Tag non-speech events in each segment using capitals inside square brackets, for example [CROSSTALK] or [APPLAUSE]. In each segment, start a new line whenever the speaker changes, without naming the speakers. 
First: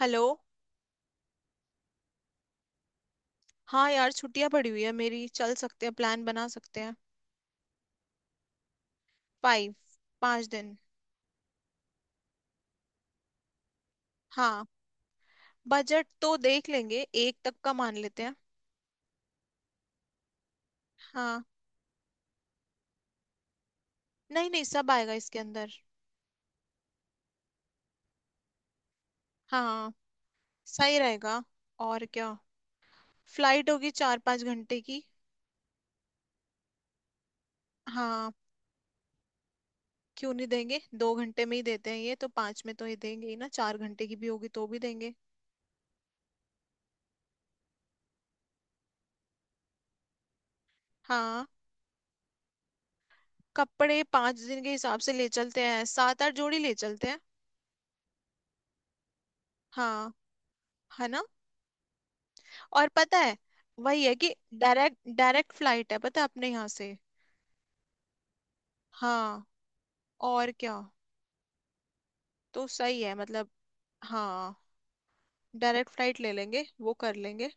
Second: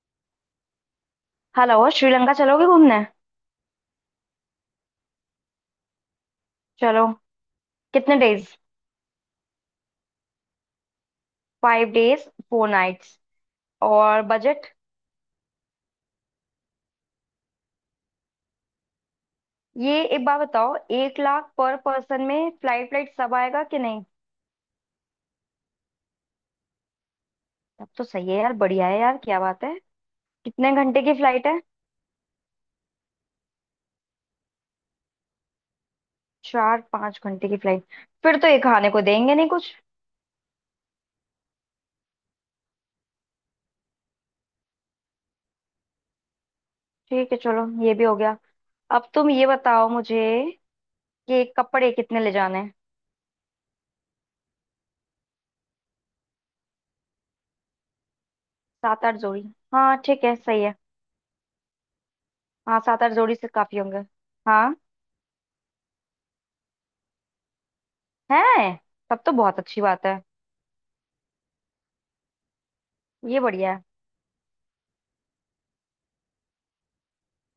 Hello.
Hello. Sri Lanka चलोगे घूमने।
हाँ यार, छुट्टियां पड़ी हुई है मेरी, चल सकते हैं, प्लान बना सकते हैं।
चलो। कितने डेज।
फाइव। पाँच दिन।
5 days 4 nights। और
हाँ,
बजट।
बजट तो देख लेंगे, एक तक का मान लेते हैं।
ये एक बात बताओ, एक
हाँ,
लाख पर पर्सन में फ्लाइट फ्लाइट सब आएगा कि नहीं।
नहीं नहीं, सब आएगा इसके अंदर।
तब तो सही है यार, बढ़िया है यार, क्या बात है।
हाँ,
कितने
सही
घंटे की
रहेगा।
फ्लाइट है।
और क्या। फ्लाइट होगी चार पाँच घंटे की।
4 5 घंटे की फ्लाइट।
हाँ,
फिर तो ये खाने को देंगे नहीं कुछ।
क्यों नहीं देंगे, दो घंटे में ही देते हैं ये तो, पाँच में तो ये देंगे ही ना, चार घंटे की भी होगी तो भी देंगे।
ठीक है, चलो ये भी हो गया। अब तुम ये बताओ मुझे कि
हाँ,
कपड़े कितने ले जाने हैं।
कपड़े पाँच दिन के हिसाब से ले चलते हैं, सात आठ जोड़ी ले चलते हैं।
7 8 जोड़ी। हाँ
हाँ,
ठीक है, सही है।
है ना।
हाँ,
और
सात आठ
पता
जोड़ी
है,
से काफी होंगे।
वही है कि,
हाँ।
डायरेक्ट डायरेक्ट फ्लाइट है पता है अपने यहाँ से।
है। तब तो
हाँ,
बहुत अच्छी बात है।
और क्या, तो सही है
ये
मतलब।
बढ़िया है।
हाँ, डायरेक्ट फ्लाइट ले लेंगे, वो कर लेंगे।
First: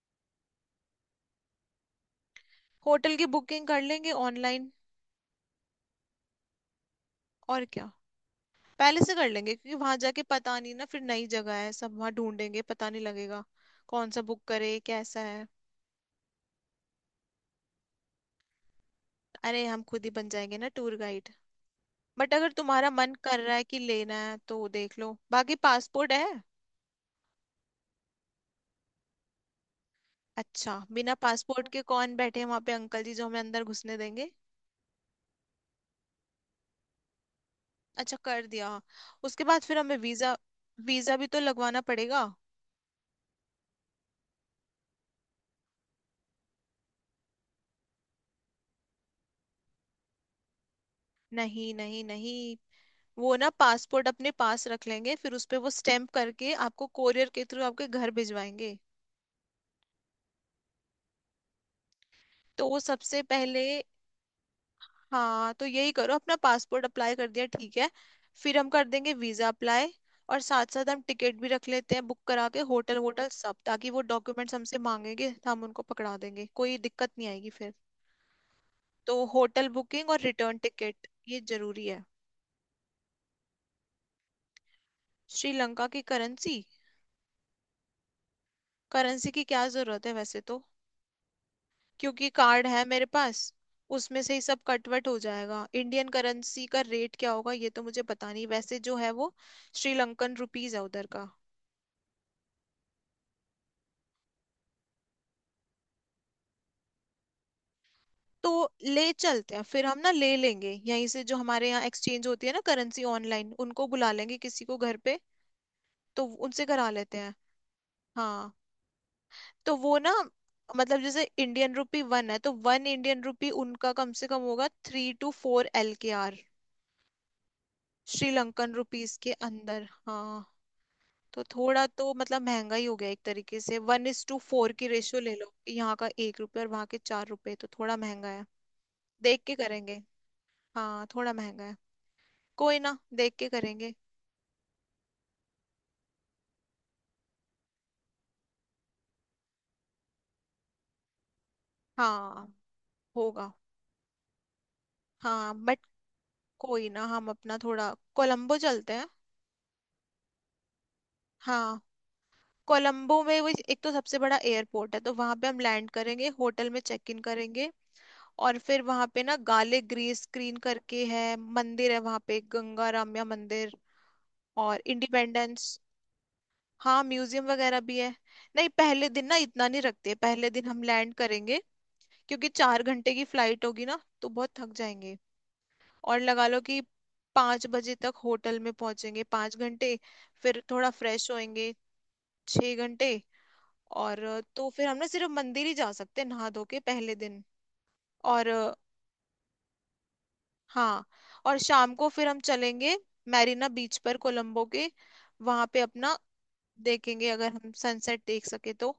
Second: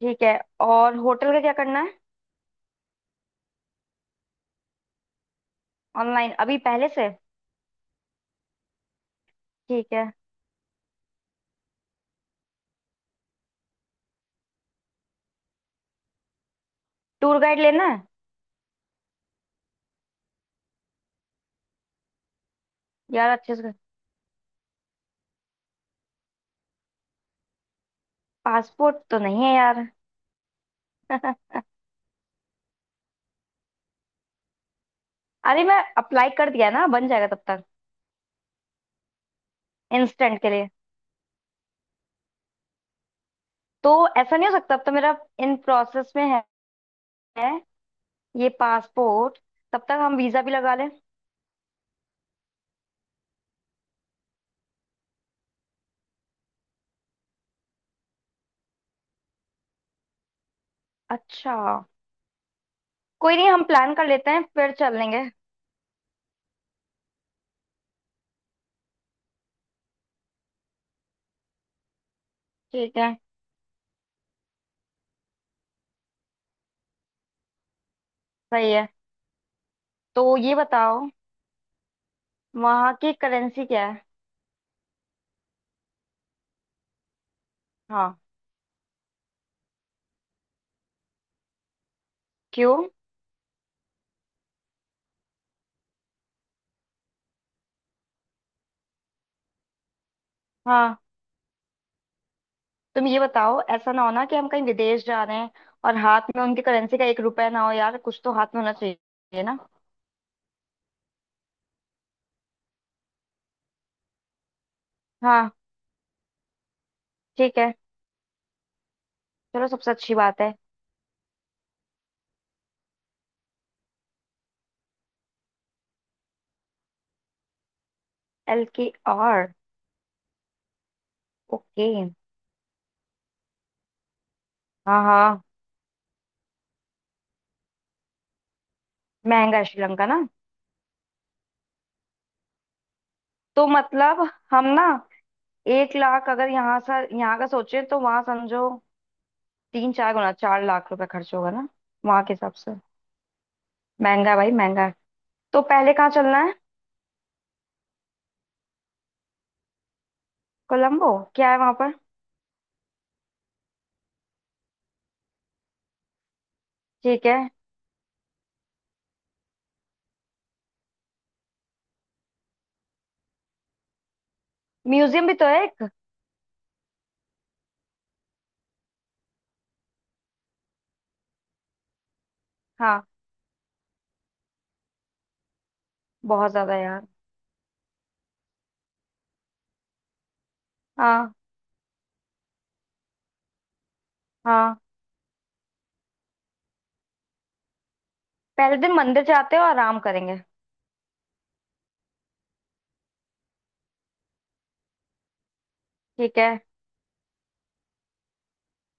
ठीक है, और होटल का क्या करना है।
होटल की बुकिंग कर लेंगे ऑनलाइन।
ऑनलाइन अभी पहले से।
और क्या, पहले से कर लेंगे क्योंकि
ठीक
वहां
है।
जाके पता नहीं ना, फिर नई जगह है, सब वहां ढूंढेंगे, पता नहीं लगेगा कौन सा बुक करे, कैसा है।
टूर गाइड लेना है।
अरे हम खुद ही बन जाएंगे ना टूर गाइड। बट अगर तुम्हारा मन
यार
कर
अच्छे
रहा है
से।
कि लेना है तो देख लो, बाकी पासपोर्ट है।
पासपोर्ट तो नहीं है यार।
अच्छा, बिना
[LAUGHS]
पासपोर्ट के कौन बैठे हैं वहां पे अंकल जी जो हमें अंदर घुसने देंगे।
अरे मैं अप्लाई कर दिया ना, बन जाएगा तब तक।
अच्छा कर दिया। उसके बाद फिर हमें वीजा,
इंस्टेंट के लिए।
वीजा भी तो लगवाना पड़ेगा।
तो ऐसा नहीं हो सकता अब, तो मेरा इन प्रोसेस में है। है। ये पासपोर्ट। तब तक हम वीजा भी लगा लें।
नहीं नहीं नहीं, वो ना पासपोर्ट अपने पास रख लेंगे, फिर उस पे वो स्टैम्प करके आपको कोरियर के थ्रू आपके घर भिजवाएंगे।
अच्छा।
तो वो सबसे
कोई नहीं, हम
पहले।
प्लान कर लेते हैं फिर चल लेंगे।
हाँ तो यही करो, अपना पासपोर्ट अप्लाई कर दिया, ठीक है। फिर हम कर देंगे वीजा अप्लाई, और साथ साथ हम टिकट भी रख लेते हैं बुक करा के,
ठीक
होटल
है।
वोटल सब, ताकि वो डॉक्यूमेंट्स हमसे मांगेंगे तो हम उनको पकड़ा देंगे, कोई दिक्कत नहीं आएगी फिर।
सही है।
तो होटल बुकिंग और
तो ये
रिटर्न
बताओ
टिकट ये जरूरी है।
वहाँ की करेंसी क्या है।
श्रीलंका की करेंसी,
हाँ।
करेंसी की क्या जरूरत है वैसे तो, क्योंकि कार्ड है
क्यों।
मेरे पास, उसमें से ही सब कटवट हो जाएगा। इंडियन करेंसी का रेट क्या होगा ये तो मुझे पता नहीं, वैसे जो है वो श्रीलंकन रुपीज है
हाँ,
उधर का।
तुम ये बताओ, ऐसा ना हो ना कि हम कहीं विदेश जा रहे हैं और हाथ में उनकी करेंसी का एक रुपया ना हो यार, कुछ तो
तो
हाथ में होना
ले
चाहिए
चलते
ना।
हैं फिर, हम ना ले लेंगे यहीं से, जो हमारे यहाँ एक्सचेंज होती है ना करेंसी ऑनलाइन, उनको बुला लेंगे किसी को घर पे,
हाँ।
तो उनसे करा लेते हैं।
ठीक है।
हाँ,
चलो,
तो
सबसे
वो ना,
अच्छी बात है।
मतलब जैसे इंडियन रुपी वन है तो वन इंडियन रुपी उनका कम से कम होगा three two four L K R,
L
Sri Lankan
की
रुपीज के
आर।
अंदर। हाँ, तो थोड़ा
ओके।
तो मतलब महंगा ही हो गया एक तरीके से, वन इज टू फोर की
हाँ
रेशियो ले
हाँ।
लो, यहाँ का एक रुपये और वहाँ के चार रुपए, तो थोड़ा महंगा है। देख के
महंगा है
करेंगे।
श्रीलंका ना।
हाँ, थोड़ा महंगा है, कोई ना, देख के
तो
करेंगे।
मतलब हम ना, 1 लाख अगर यहाँ सा यहाँ का सोचे तो वहां समझो 3 4 गुना, ₹4 लाख खर्च होगा ना, वहां के
हाँ,
हिसाब से।
होगा।
महंगा है भाई, महंगा है।
हाँ,
तो
बट
पहले कहाँ चलना है।
कोई ना, हम अपना थोड़ा, कोलंबो चलते हैं।
कोलंबो। क्या है वहां
हाँ,
पर।
कोलंबो में वो एक तो सबसे बड़ा एयरपोर्ट है, तो वहां पे हम लैंड करेंगे, होटल में चेक इन
ठीक है।
करेंगे। और फिर वहां पे ना गाले ग्रीस स्क्रीन करके है, मंदिर है वहां पे, गंगा रामया मंदिर, और
म्यूजियम भी तो है
इंडिपेंडेंस।
एक।
हाँ, म्यूजियम वगैरह भी है। नहीं, पहले दिन ना इतना नहीं रखते, पहले दिन हम लैंड करेंगे क्योंकि चार
हाँ।
घंटे की फ्लाइट होगी ना, तो बहुत थक जाएंगे। और लगा
बहुत
लो
ज्यादा
कि
यार।
पाँच बजे तक होटल में पहुंचेंगे, पाँच घंटे। फिर थोड़ा फ्रेश
हाँ
होएंगे, छः घंटे। और तो
हाँ।
फिर हम ना सिर्फ मंदिर ही जा सकते हैं नहा धो के, पहले दिन। और
पहले दिन मंदिर जाते हैं और आराम करेंगे।
हाँ, और शाम को फिर हम चलेंगे मैरीना बीच पर, कोलंबो के, वहां पे अपना
ठीक है
देखेंगे अगर हम सनसेट देख सके तो।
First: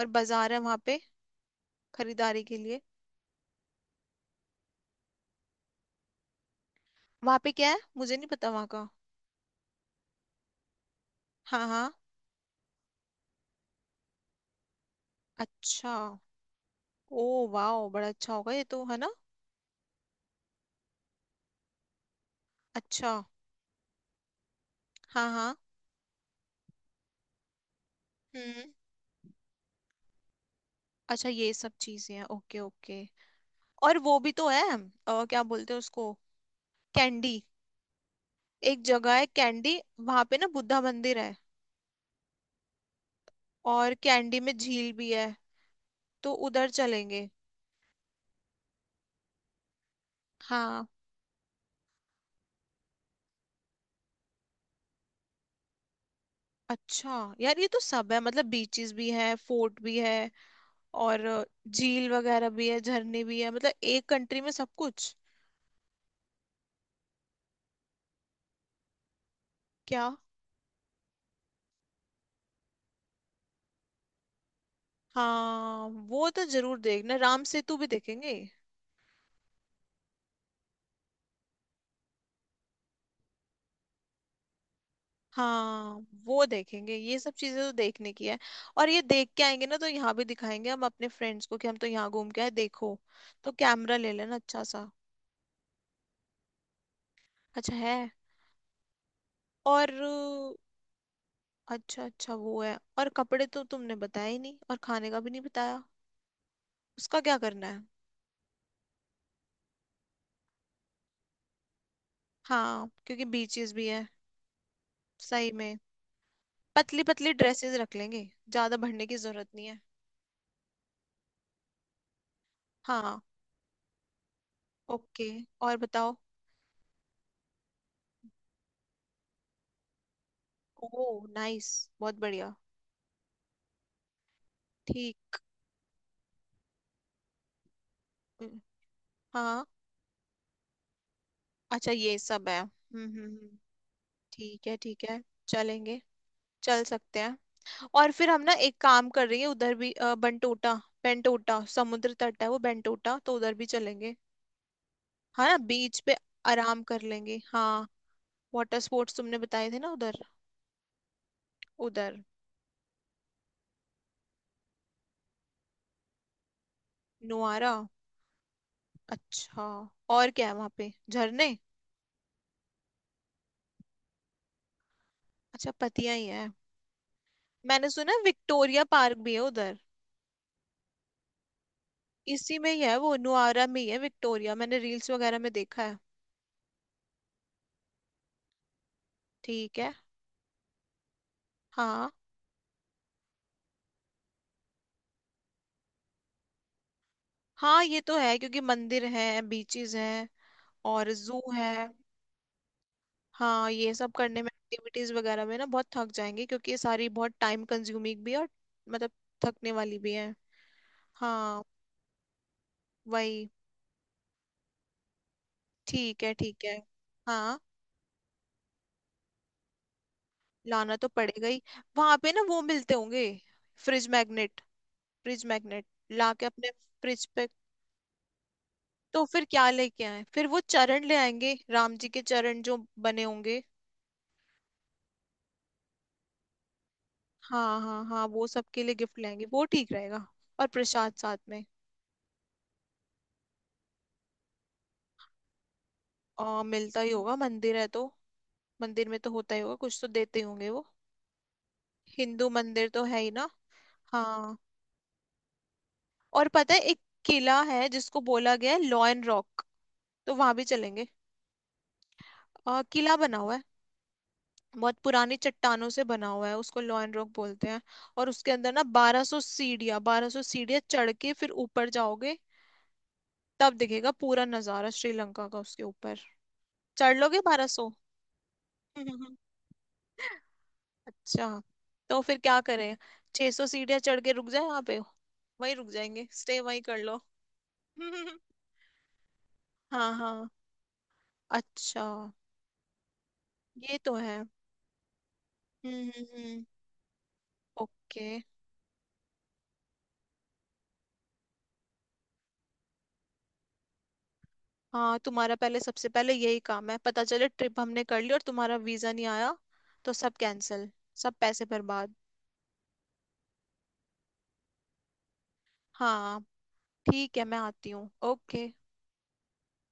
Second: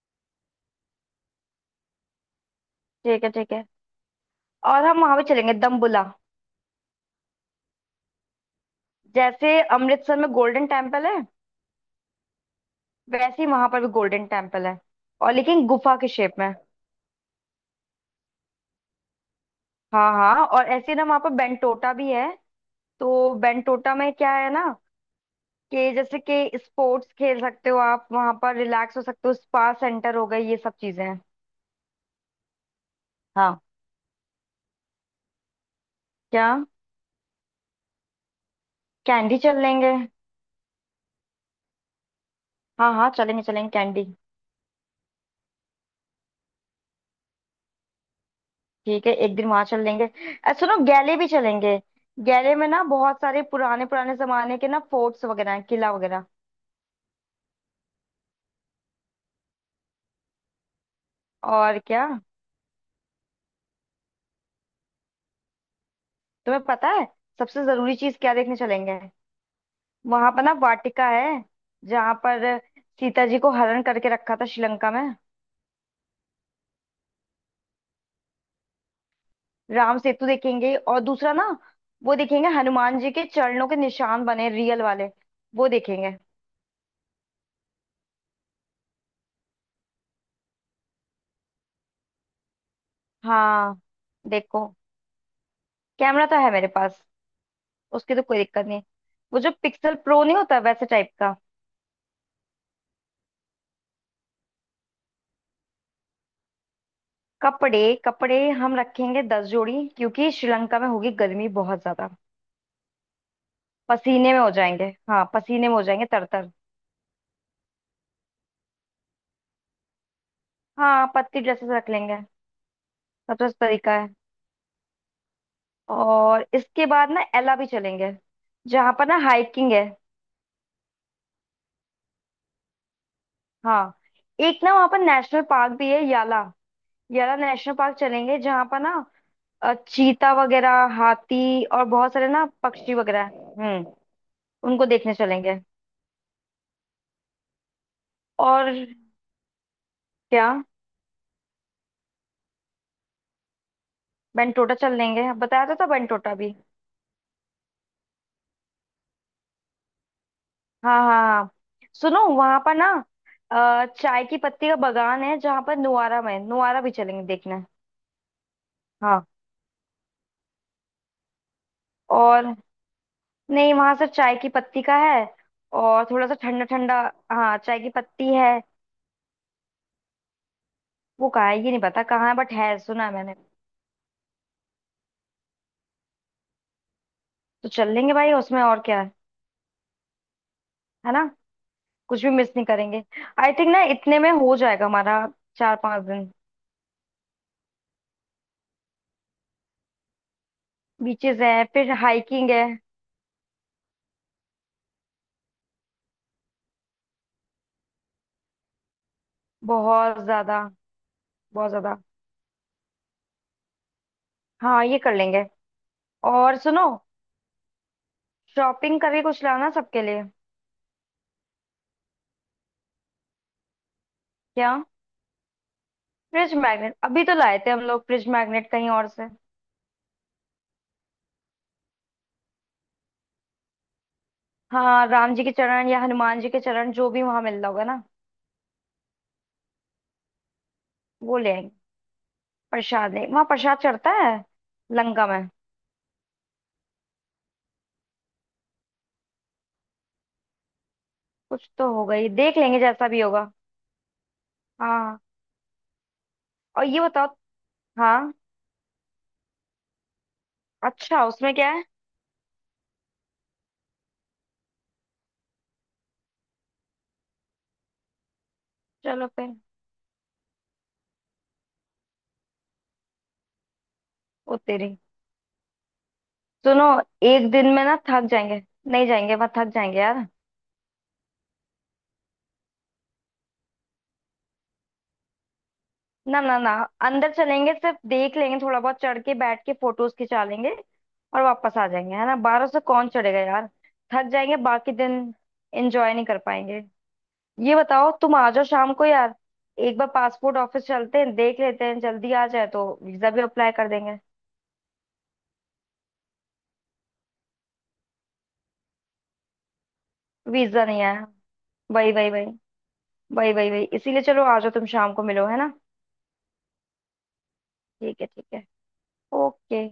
और बाजार है वहां पे खरीदारी के लिए।
ठीक है। ठीक है, और हम वहां भी चलेंगे दम्बुला।
वहां पे क्या है मुझे नहीं पता वहां का।
जैसे अमृतसर में गोल्डन टेम्पल है,
हाँ हाँ।
वैसे ही वहां पर भी गोल्डन टेम्पल है, और लेकिन
अच्छा।
गुफा के शेप में।
ओ, वाह, बड़ा अच्छा होगा ये तो, है ना।
हाँ हाँ, और ऐसे ही ना वहां पर बेंटोटा भी है।
अच्छा।
तो बेंटोटा में क्या है ना
हाँ हाँ।
कि जैसे कि स्पोर्ट्स खेल सकते हो, आप वहां पर
हम्म,
रिलैक्स हो सकते हो, स्पा सेंटर हो गए, ये सब चीजें हैं।
अच्छा, ये सब चीजें हैं, ओके ओके।
हाँ।
और वो भी तो है, क्या बोलते हैं उसको,
क्या।
कैंडी। एक जगह है
कैंडी चल
कैंडी,
लेंगे।
वहां पे ना बुद्धा मंदिर है।
हाँ हाँ, चलेंगे चलेंगे
और
कैंडी।
कैंडी में झील भी है, तो उधर चलेंगे।
ठीक है, एक दिन वहां चल लेंगे। सुनो,
हाँ।
गैले भी चलेंगे। गैले में ना बहुत सारे पुराने पुराने जमाने के ना फोर्ट्स वगैरह हैं, किला वगैरह।
अच्छा यार, ये तो सब है मतलब, बीचेस भी है, फोर्ट भी है, और
और क्या।
झील वगैरह भी है, झरने भी है, मतलब एक कंट्री में सब कुछ।
तुम्हें पता है सबसे जरूरी चीज क्या देखने चलेंगे।
क्या।
वहां पर ना वाटिका है, जहां पर सीता जी को हरण करके रखा था श्रीलंका में।
हाँ वो तो जरूर देखना, राम सेतु भी देखेंगे।
राम सेतु देखेंगे, और दूसरा ना, वो देखेंगे हनुमान जी के चरणों के निशान बने, रियल वाले। वो
हाँ
देखेंगे।
वो देखेंगे, ये सब चीजें तो देखने की है। और ये देख के आएंगे ना, तो यहाँ भी दिखाएंगे हम अपने फ्रेंड्स को, कि हम तो यहाँ घूम के आए देखो। तो
हाँ।
कैमरा ले लेना अच्छा
देखो,
सा।
कैमरा तो है मेरे पास,
अच्छा है।
उसकी तो कोई दिक्कत नहीं। वो जो
और
पिक्सल प्रो नहीं होता
अ,
वैसे टाइप का।
अच्छा अच्छा वो है। और कपड़े तो तुमने बताया ही नहीं, और खाने का भी नहीं बताया, उसका क्या करना
कपड़े।
है।
कपड़े हम रखेंगे 10 जोड़ी, क्योंकि श्रीलंका में होगी गर्मी बहुत ज्यादा।
हाँ, क्योंकि बीचेस भी है।
पसीने में हो जाएंगे, हाँ
सही
पसीने में
में,
हो जाएंगे तरतर।
पतली पतली ड्रेसेस रख लेंगे, ज्यादा भरने की जरूरत नहीं है।
हाँ पतली ड्रेसेस रख लेंगे,
हाँ।
सबसे अच्छा तरीका है।
ओके, और बताओ।
और इसके बाद ना एला भी चलेंगे, जहाँ पर ना हाइकिंग है।
ओ नाइस, बहुत बढ़िया।
हाँ। एक ना वहाँ पर
ठीक।
नेशनल पार्क भी है, याला। याला नेशनल पार्क चलेंगे,
हम्म,
जहाँ पर ना
हाँ,
चीता वगैरह, हाथी, और
अच्छा,
बहुत
ये
सारे ना
सब है।
पक्षी वगैरह हैं। हम्म।
ठीक है
उनको
ठीक
देखने
है।
चलेंगे।
चलेंगे, चल सकते हैं। और फिर हम ना
और
एक काम कर रही है, उधर भी
क्या।
बंटोटा, बेंटोटा समुद्र तट है वो, बेंटोटा तो उधर भी चलेंगे।
बेंटोटा चल लेंगे,
हाँ ना,
बताया तो था
बीच पे
बेंटोटा भी।
आराम कर लेंगे। हाँ, वाटर स्पोर्ट्स तुमने बताए थे ना उधर।
हाँ हाँ हाँ।
उधर।
सुनो, वहां पर ना चाय की पत्ती का बागान है, जहां पर नुआरा में, नुआरा भी चलेंगे देखने।
नुआरा।
हाँ।
अच्छा। और क्या है वहां पे, झरने।
और, नहीं वहां से चाय की पत्ती का है,
अच्छा,
और
पतिया ही
थोड़ा सा
है।
ठंडा ठंडा। हाँ, चाय की
मैंने सुना
पत्ती है।
विक्टोरिया पार्क भी है उधर।
वो कहाँ है ये नहीं पता, कहाँ है, बट
इसी में
है,
ही है
सुना है
वो,
मैंने।
नुआरा में ही है विक्टोरिया, मैंने रील्स वगैरह में देखा है।
तो चल लेंगे भाई, उसमें और क्या है
ठीक है।
है ना।
हाँ।
कुछ भी मिस नहीं करेंगे। आई थिंक ना इतने में हो जाएगा हमारा, 4 5 दिन।
हाँ, ये तो है क्योंकि मंदिर हैं, बीचेस हैं, और जू
बीचेस है,
है।
फिर हाइकिंग है।
हाँ, ये सब करने में, एक्टिविटीज वगैरह में ना बहुत थक जाएंगे, क्योंकि ये सारी बहुत टाइम कंज्यूमिंग भी है, और मतलब, थकने वाली भी
बहुत
है।
ज्यादा,
हाँ,
बहुत ज्यादा।
वही।
हाँ ये कर लेंगे।
ठीक है
और
ठीक है।
सुनो,
हाँ,
शॉपिंग करके कुछ लाना सबके लिए।
लाना तो पड़ेगा ही। वहां पे ना वो मिलते होंगे, फ्रिज मैग्नेट।
क्या।
फ्रिज मैग्नेट ला के
फ्रिज
अपने
मैग्नेट अभी
फ्रिज
तो
पे।
लाए थे हम लोग, फ्रिज मैग्नेट कहीं और
तो
से।
फिर क्या लेके आए, फिर वो चरण ले आएंगे, राम जी के चरण जो बने होंगे।
हाँ राम जी के चरण या हनुमान जी के चरण, जो भी वहां मिल रहा
हाँ
होगा ना,
हाँ हाँ, वो सबके लिए गिफ्ट लाएंगे, वो ठीक रहेगा। और प्रसाद साथ
वो ले
में।
आएंगे। प्रसाद नहीं, वहां प्रसाद चढ़ता है, लंका में।
मिलता ही होगा, मंदिर है तो, मंदिर में तो होता ही होगा, कुछ तो देते ही होंगे वो।
कुछ तो होगा, ये
हिंदू
देख लेंगे
मंदिर तो
जैसा
है
भी
ही ना।
होगा।
हाँ।
हाँ।
और पता है,
और
एक
ये बताओ।
किला है जिसको
हाँ।
बोला गया है लॉयन रॉक, तो वहां भी चलेंगे।
अच्छा उसमें क्या है।
किला बना हुआ है, बहुत पुरानी चट्टानों से बना हुआ है, उसको लॉयन रॉक बोलते हैं। और उसके अंदर ना बारह
चलो
सौ
फिर।
सीढ़ियाँ, बारह सौ सीढ़ियाँ चढ़ के फिर ऊपर जाओगे, तब दिखेगा पूरा
ओ
नजारा
तेरी।
श्रीलंका का उसके ऊपर।
सुनो,
चढ़ लोगे
एक
बारह
दिन में
सौ।
ना थक जाएंगे। नहीं जाएंगे वहां,
[LAUGHS]
थक जाएंगे यार।
अच्छा, तो फिर क्या करें, 600 सौ सीढ़ियाँ चढ़ के रुक जाए वहां पे, वहीं रुक जाएंगे,
ना ना
स्टे
ना।
वहीं कर लो।
अंदर चलेंगे, सिर्फ देख
[LAUGHS]
लेंगे, थोड़ा बहुत चढ़ के बैठ के
हाँ
फोटोज खिंचा
हाँ,
लेंगे और वापस आ
अच्छा,
जाएंगे, है ना। 1200 कौन चढ़ेगा यार,
ये तो
थक
है।
जाएंगे बाकी दिन, एंजॉय नहीं कर
हम्म।
पाएंगे। ये बताओ
ओके।
तुम आ जाओ शाम को यार। एक बार पासपोर्ट ऑफिस चलते हैं, देख लेते हैं, जल्दी आ जाए तो वीजा भी अप्लाई कर देंगे।
हाँ, तुम्हारा पहले, सबसे पहले यही काम है, पता चले ट्रिप हमने कर ली और तुम्हारा वीजा नहीं आया, तो सब
वीजा
कैंसिल,
नहीं आया।
सब पैसे
वही
बर्बाद।
वही वही, वही वही वही, इसीलिए चलो, आ जाओ तुम शाम को, मिलो, है ना।
हाँ ठीक है, मैं आती हूँ,
ठीक है ठीक है।
ओके।
ओके।